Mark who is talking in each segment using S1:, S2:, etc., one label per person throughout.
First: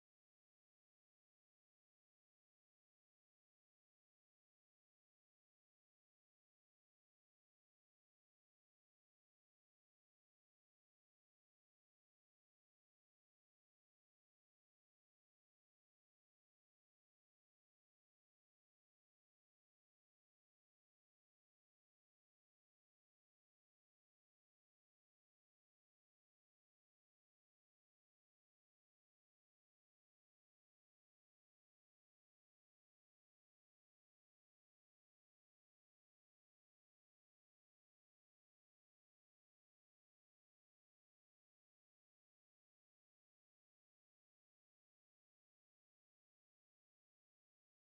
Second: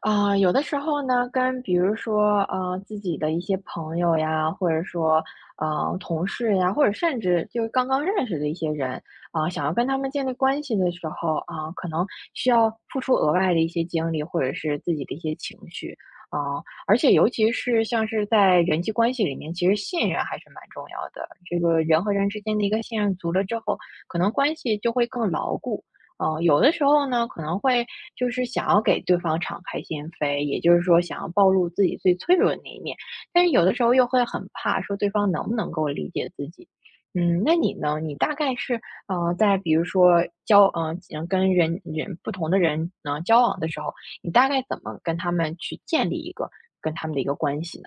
S1: 啊、有的时候呢，跟比如说，自己的一些朋友呀，或者说，同事呀，或者甚至就是刚刚认识的一些人啊、想要跟他们建立关系的时候啊、可能需要付出额外的一些精力，或者是自己的一些情绪啊、而且尤其是像是在人际关系里面，其实信任还是蛮重要的。这个人和人之间的一个信任足了之后，可能关系就会更牢固。有的时候呢，可能会就是想要给对方敞开心扉，也就是说想要暴露自己最脆弱的那一面，但是有的时候又会很怕说对方能不能够理解自己。那你呢？你大概是在比如说跟不同的人呢交往的时候，你大概怎么跟他们去建立一个跟他们的一个关系呢？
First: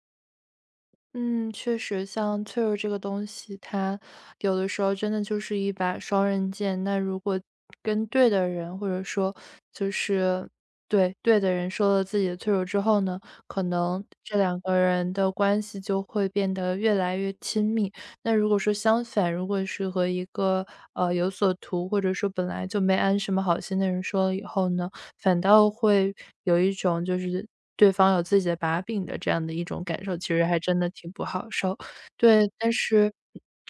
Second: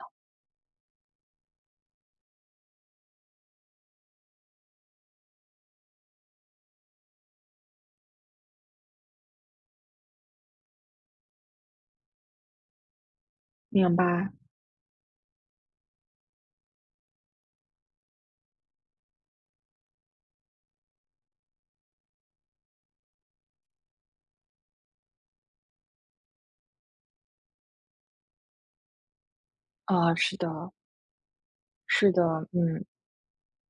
S2: 嗯，确实，像脆弱这个东西，它有的时候真的就是一把双刃剑。那如果跟对的人，或者说就是对对的人说了自己的脆弱之后呢，可
S1: 明
S2: 能
S1: 白。
S2: 这两个人的关系就会变得越来越亲密。那如果说相反，如果是和一个有所图，或者说本来就没安什么好心的人说了以后呢，反倒会有一种就是对方有自己的把柄的这样的一种感
S1: 啊，
S2: 受，其
S1: 是
S2: 实还
S1: 的。
S2: 真的挺不好受。
S1: 是的。
S2: 对，但
S1: 嗯。
S2: 是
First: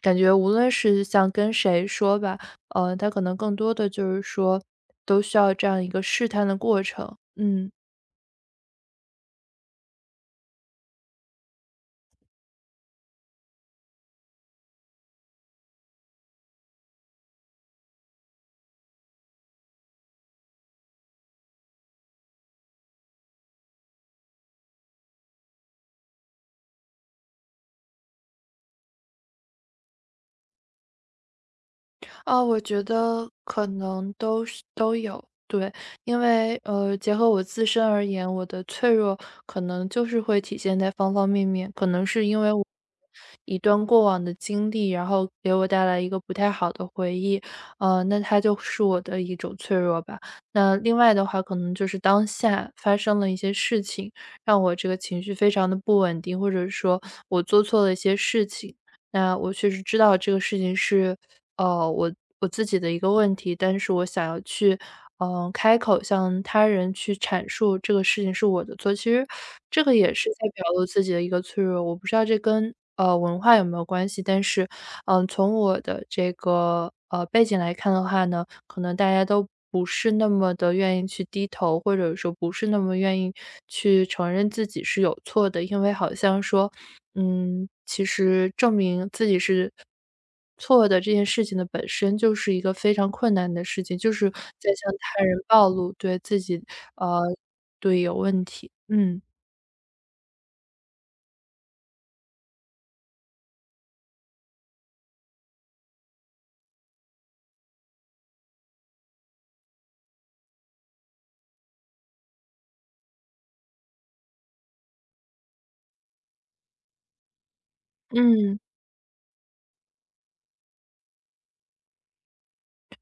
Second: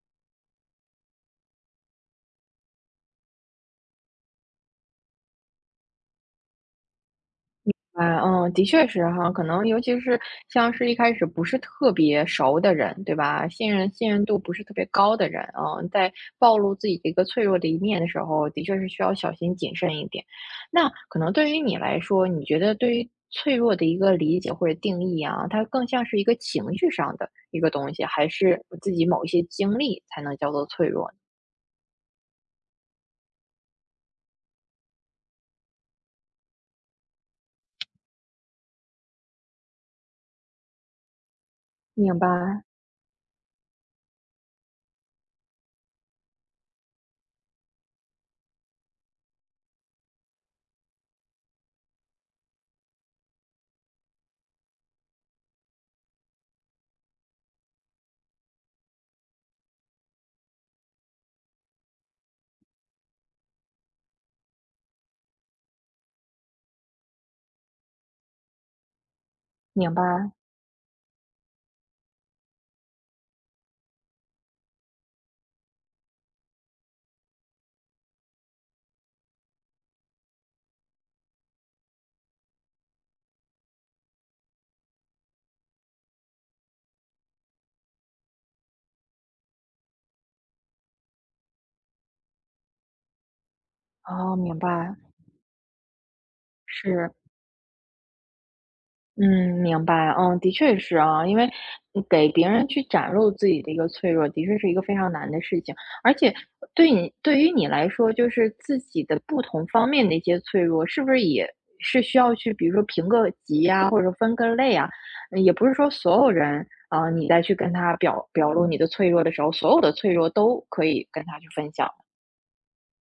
S2: 感觉无论是像跟谁说吧，他可能更多的就是说，都需要这样一个试探的过程。嗯。
S1: 啊，嗯，的确是哈，可能尤其是像是一开始不是特别熟的人，对吧？信任度不是特别高的人，在暴露自己的一个脆弱的一面的时候，的确是需要小心谨慎一点。那可能对于你来说，你觉得对于脆弱的一个理解或者定义啊，它更像是一个情绪上的一个东西，还是自己某一些经历才能叫做脆弱呢？
S2: 啊，我觉得可能都是都有。对，因为结合我自身而言，我的脆弱可能就是会体现在方方面面，可能
S1: 明
S2: 是因为
S1: 白。
S2: 我。一段过往的经历，然后给我带来一个不太好的回忆，那它就是我的一种脆弱吧。那另外的话，可能就是当下发生了一些事情，让我这个情绪非常的不稳定，或者说我做错了一些事情。那我确实知道这个事情是呃，我我自己的一个问题，但是我想要去开口向他人去阐述这个事情是我的错。其实这
S1: 明
S2: 个也是
S1: 白。
S2: 在表露自己的一个脆弱，我不知道这跟，文化有没有关系，但是，从我的这个背景来看的话呢，可能大家都不是那么的愿意去低头，或者说不是那么愿意去承认自己是有错的。因为好像说，其实证明自己是错的这件事情的本身就是一个非常困难的事情，就是
S1: 哦，明
S2: 在向
S1: 白。
S2: 他人暴露对自己，
S1: 是。
S2: 呃，对，有问题，嗯。
S1: 嗯，明白。嗯，的确是啊，因为给别人去展露自己的一个脆弱，的确是一个非常难的事情，而且对于你来说，就是自己的不同方面的一些脆弱，是不是也是需要去，比如说评个级呀，或者分个类啊，也不是说所有人啊，你再去跟他表表
S2: 嗯。
S1: 露你的脆弱的时候，所有的脆弱都可以跟他去分享。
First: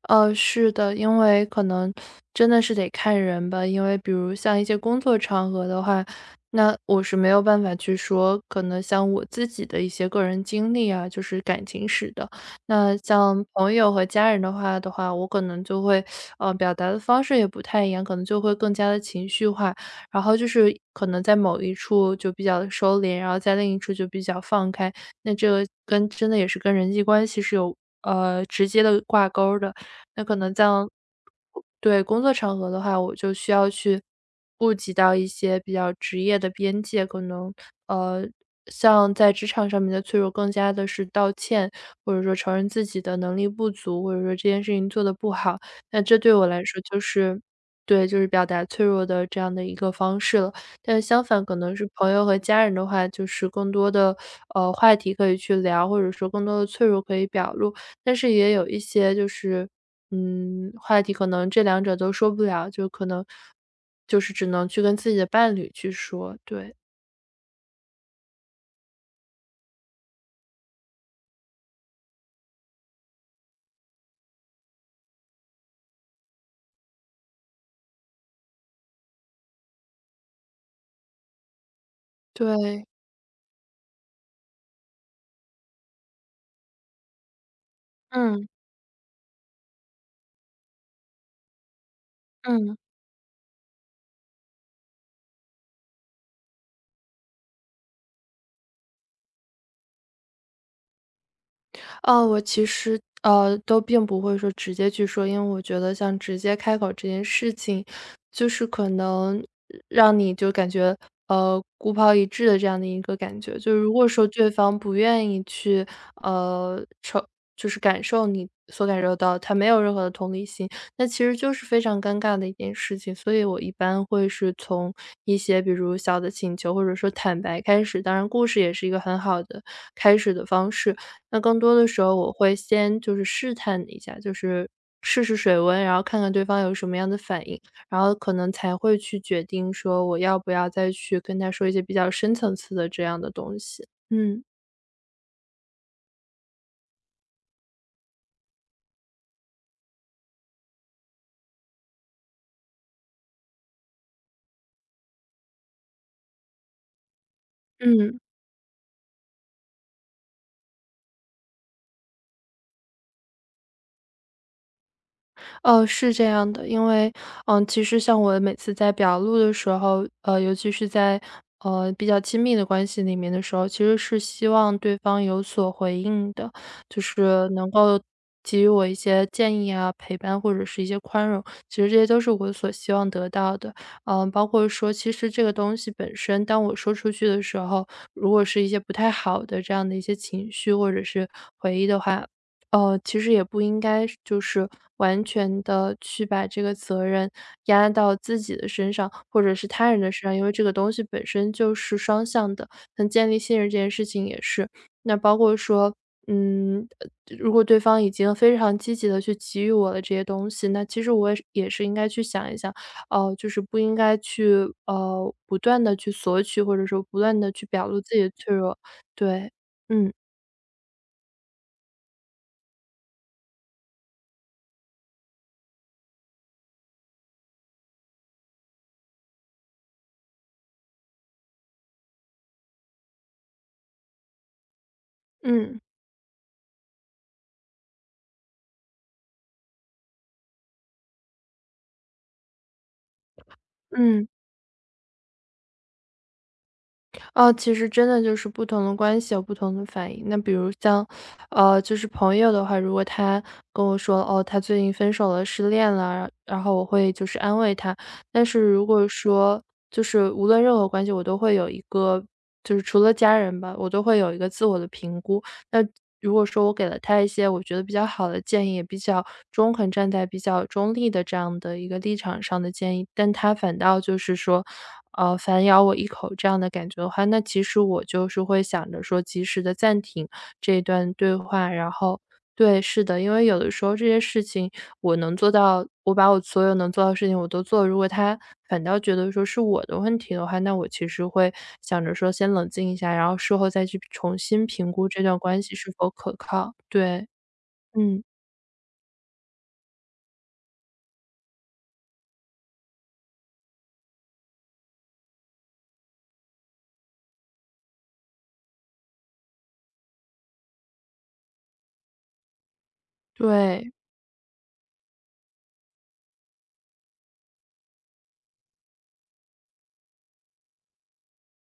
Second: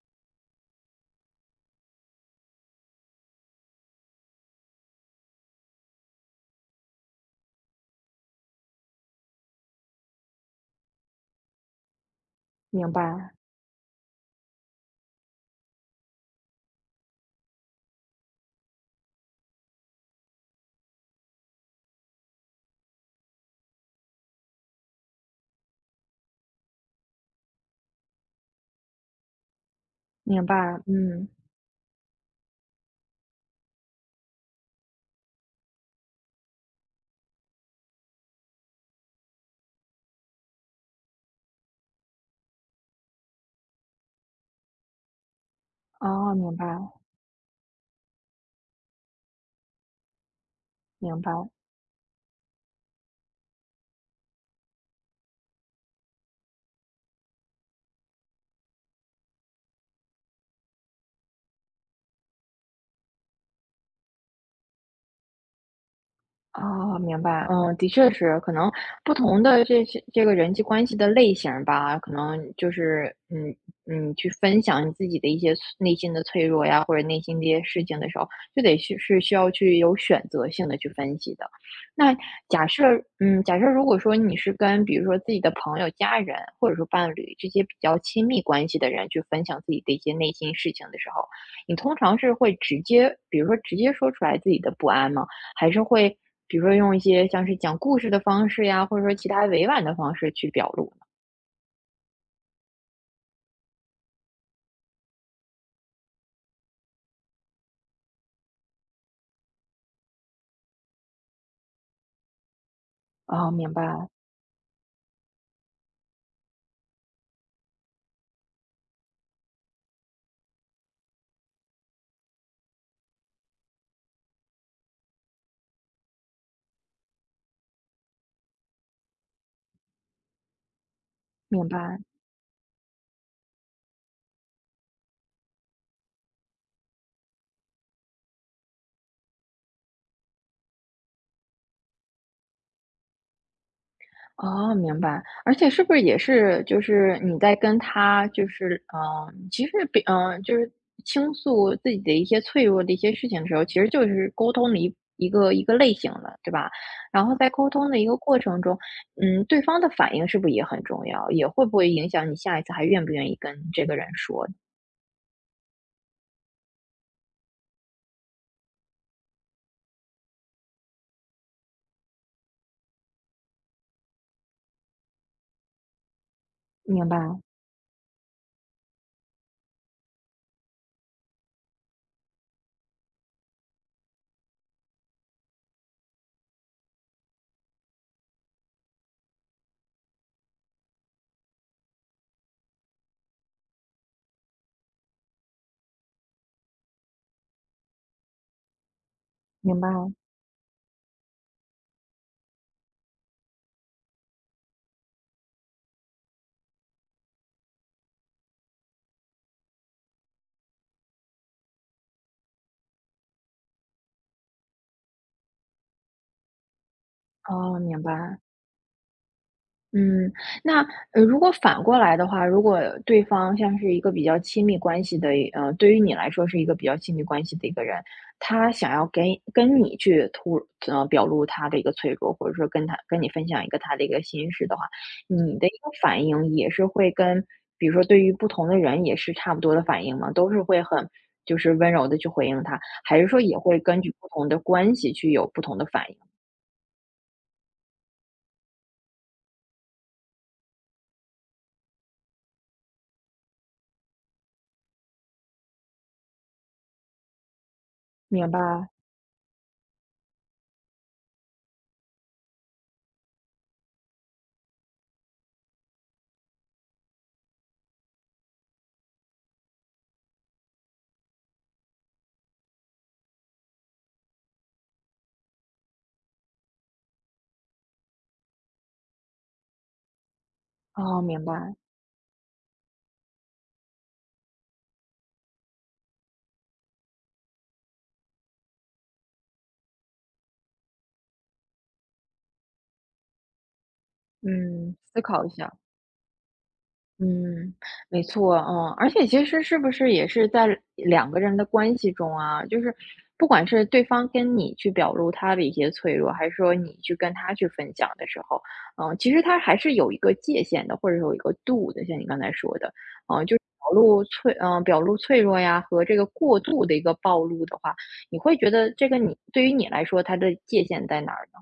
S2: 是的，因为可能真的是得看人吧。因为比如像一些工作场合的话，那我是没有办法去说，可能像我自己的一些个人经历啊，就是感情史的。
S1: 明
S2: 那
S1: 白。
S2: 像朋友和家人的话，我可能就会表达的方式也不太一样，可能就会更加的情绪化。然后就是可能在某一处就比较收敛，然后在另一处就比较放开，那这个跟真的也是跟人际关系是有，直接的挂钩儿的。那可
S1: 明
S2: 能在
S1: 白。嗯。
S2: 对，工作场合的话，我就需要去顾及到一些比较职业的边界，可能，呃，像在职场上面的脆弱更加的是道歉，或者说承认自己的能力不足，或者说这件事情做的不好。那这对
S1: 哦，
S2: 我
S1: 明
S2: 来
S1: 白。
S2: 说就是对，就是表达脆弱的这样的一个方式了。但是
S1: 明
S2: 相
S1: 白。
S2: 反可能是朋友和家人的话，就是更多的，话题可以去聊，或者说更多的脆弱可以表露。但是也有一些就是，话题可能这两者都说不了，就可能就是只能去跟自己的伴侣去说，对，
S1: 哦，明白。嗯，的确是，可能不同的这些这个人际关系的类型儿吧，可能就是，去分享你自己的一些内心的脆弱呀，或者内心的一些事情的时候，就得去是需要去有选择性的去分析的。那假
S2: 对，
S1: 设，假设如果说你是跟比如说自己的朋友、家人，或者说伴侣这些比较亲密
S2: 嗯，
S1: 关系的人去分享自己的一些内心事情的时候，你通常是会
S2: 嗯。
S1: 直接，比如说直接说出来自己的不安吗？还是会比如说用一些像是讲故事的方式呀，或者说其他委婉的方式去表露呢？
S2: 我其实都并不会说直接去说，因为我觉得像直接开口这件事情，就是可能让你就感觉孤抛一掷的这样的一个感
S1: 哦，
S2: 觉。
S1: 明
S2: 就如果
S1: 白。
S2: 说对方不愿意去呃承，就是感受你所感受到，他没有任何的同理心，那其实就是非常尴尬的一件事情。所以我一般会是从一些比如小的请求或者说坦白开始，当然故事也是一个很好的开始的方式。那更
S1: 明
S2: 多的
S1: 白。
S2: 时候我会先就是试探一下，就是试试水温，然后看看对方有什么样的反应，然后可能才会去决定说我要不要再去跟他说一些比较深层次的这样的东西。嗯，
S1: 哦，明白。而且是不是也是就是你在跟他就是其实就是倾诉自己的一些脆弱的一些事情的时候，其实就是沟通的一个类型了，对吧？然后在沟通的一个
S2: 嗯。
S1: 过程中，对方的反应是不是也很重要？也会不会影响你下一次还愿不愿意跟这个人说？
S2: 哦，是这样的，因为，其实像我每次在表露的时候，尤其是在比较亲密的关系里面的时候，其实是希望对方有所回应的，就
S1: 明白。
S2: 是能够给予我一些建议啊、陪伴或者是一些宽容，其实这些都是我所希望得到的。嗯，包括说，其实这个东西本身，当我说出去的时候，如果是一些不太好的这样的一些情绪或者是回忆的话，其实也不应该是就是完全的去把这个责任压到自己的身上，或者是
S1: 明白。
S2: 他人的身上，因为这个东西本身就是双向的，那建立信任这件事情也是。那包括说，嗯，如果对方已经非常积极的去给予我了这些东西，那其实我也是应该去想一想，哦，就是不应该去，不断的去索取，或者说不断的去
S1: 哦，
S2: 表露
S1: 明
S2: 自己的
S1: 白。
S2: 脆弱。对，嗯，
S1: 嗯，那如果反过来的话，如果对方像是一个比较亲密关系的，对于你来说是一个比较亲密关系的一个人，他想要跟你去表露他的一个脆弱，或者说跟你分享一个他的一个心事的话，你的一
S2: 嗯，
S1: 个反应也是会跟，比如说对于不同的人也是差不多的反应吗？都是会很就是温柔的去回应他，还是说也会根据
S2: 嗯。
S1: 不同的关系去有不同的反应？
S2: 哦，其实真的就是不同的关系有不同的反应。那比如像，就是朋友的话，如果他跟我说，哦，他最近分手了，失恋了，然后我会就是安慰他。但
S1: 明
S2: 是如
S1: 白。
S2: 果说就是无论任何关系，我都会有一个，就是除了家人吧，我都会有一个自我的评估。那如果说我给了他一些我觉得比较好的建议，也比较中肯，站在比较中立的这样的一个立场上的建议，但他反倒就是说，反咬我一口这样的感觉的话，那其实我就是会想着说及时的暂停这一段
S1: 哦，
S2: 对
S1: 明
S2: 话，
S1: 白。
S2: 然后对，是的，因为有的时候这些事情我能做到，我把我所有能做到的事情我都做了，如果他反倒觉得说是我的问题的话，那我其实会想着说先冷静一下，然后事后再去重新评
S1: 嗯，
S2: 估
S1: 思
S2: 这段
S1: 考一
S2: 关系
S1: 下。
S2: 是否可靠。对，
S1: 嗯，没
S2: 嗯，
S1: 错，嗯，而且其实是不是也是在两个人的关系中啊，就是不管是对方跟你去表露他的一些脆弱，还是说你去跟他去分享的时候，其实他还是有一个界限的，或者有一个度的，像你刚才说的，就是
S2: 对。
S1: 表露脆弱呀和这个过度的一个暴露的话，你会觉得这个你对于你来说，它的界限在哪儿呢？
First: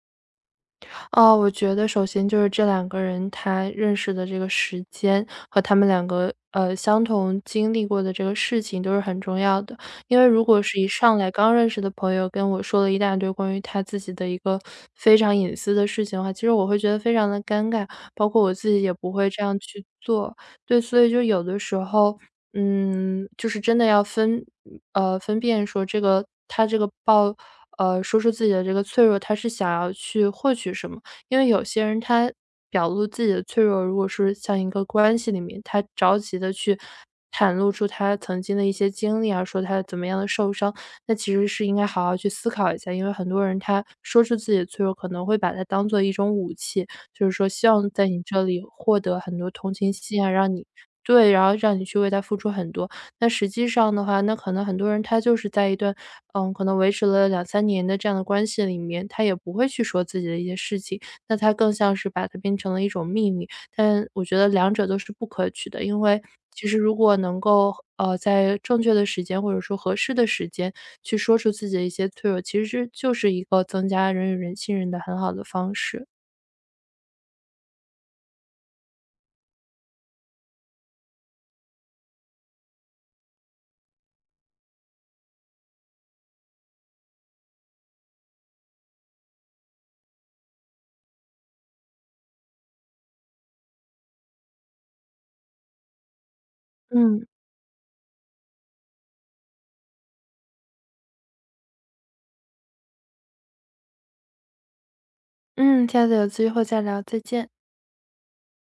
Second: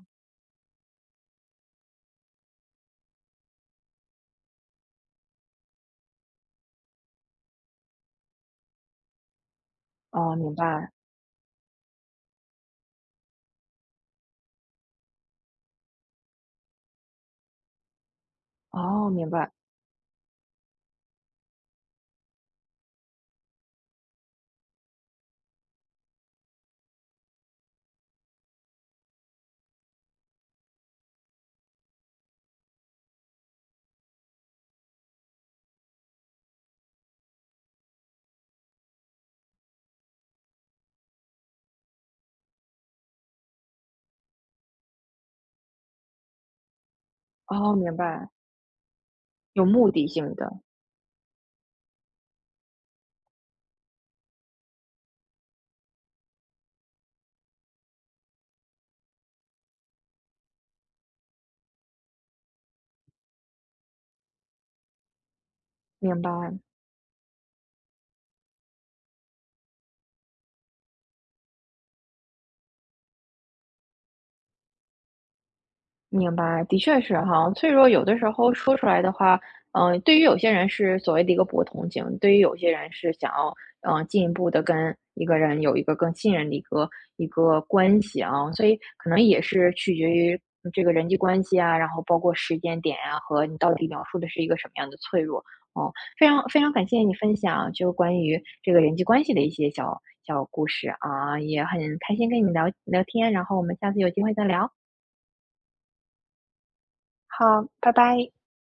S2: 哦，我觉得首先就是这两个人他认识的这个时间和他们两个相同经历过的这个事情都是很重要的，因为
S1: 哦，
S2: 如
S1: 明
S2: 果是一
S1: 白。
S2: 上来刚认识的朋友跟我说了一大堆关于他自己的一个非常隐私的事情的话，其实我会觉得非常的尴尬，包括我自己也
S1: 哦，
S2: 不会
S1: 明
S2: 这
S1: 白。
S2: 样去做。对，所以就有的时候，就是真的要分辨说这个他这个报。说出自己的这个脆弱，他是想要去获取什么，因为有些人他表露自己的脆弱，如果是像一个关系里面，他着急的去袒露出他曾经的一些经历啊，说他怎么样的受伤，那其实是应该好好去思考一下。因为很多人他说出自己的脆弱，可能会把它当做一种武器，就是说希
S1: 哦，
S2: 望
S1: 明
S2: 在你
S1: 白。
S2: 这里获得很多
S1: 有
S2: 同
S1: 目
S2: 情
S1: 的
S2: 心啊，
S1: 性
S2: 让
S1: 的。
S2: 你对，然后让你去为他付出很多。那实际上的话，那可能很多人他就是在一段，可能维持了2、3年的这样的关系里面，他也不会去说自己的一些事情。那它更像是把它变成了一种秘密。但我觉得两者都是不可取的，因
S1: 明
S2: 为
S1: 白。
S2: 其实如果能够，在正确的时间或者说合适的时间去说出自己的一些脆弱，其实就是一个增加人与人信任的很好的方式。
S1: 明白，的确是哈，脆弱有的时候说出来的话，对于有些人是所谓的一个博同情，对于有些人是想要，进一步的跟一个人有一个更信任的一个关系啊，所以可能也是取决于这个人际关系啊，然后包括时间点啊，和你到底描述的是一个什么样的脆弱哦。非常非常感谢你
S2: 嗯，
S1: 分享，就关于这个人际关系的一些小小故事啊，也很开心跟你聊聊天，然后我们下次有机会再聊。
S2: 嗯，下次有机会再聊，再见。
S1: 好，拜拜。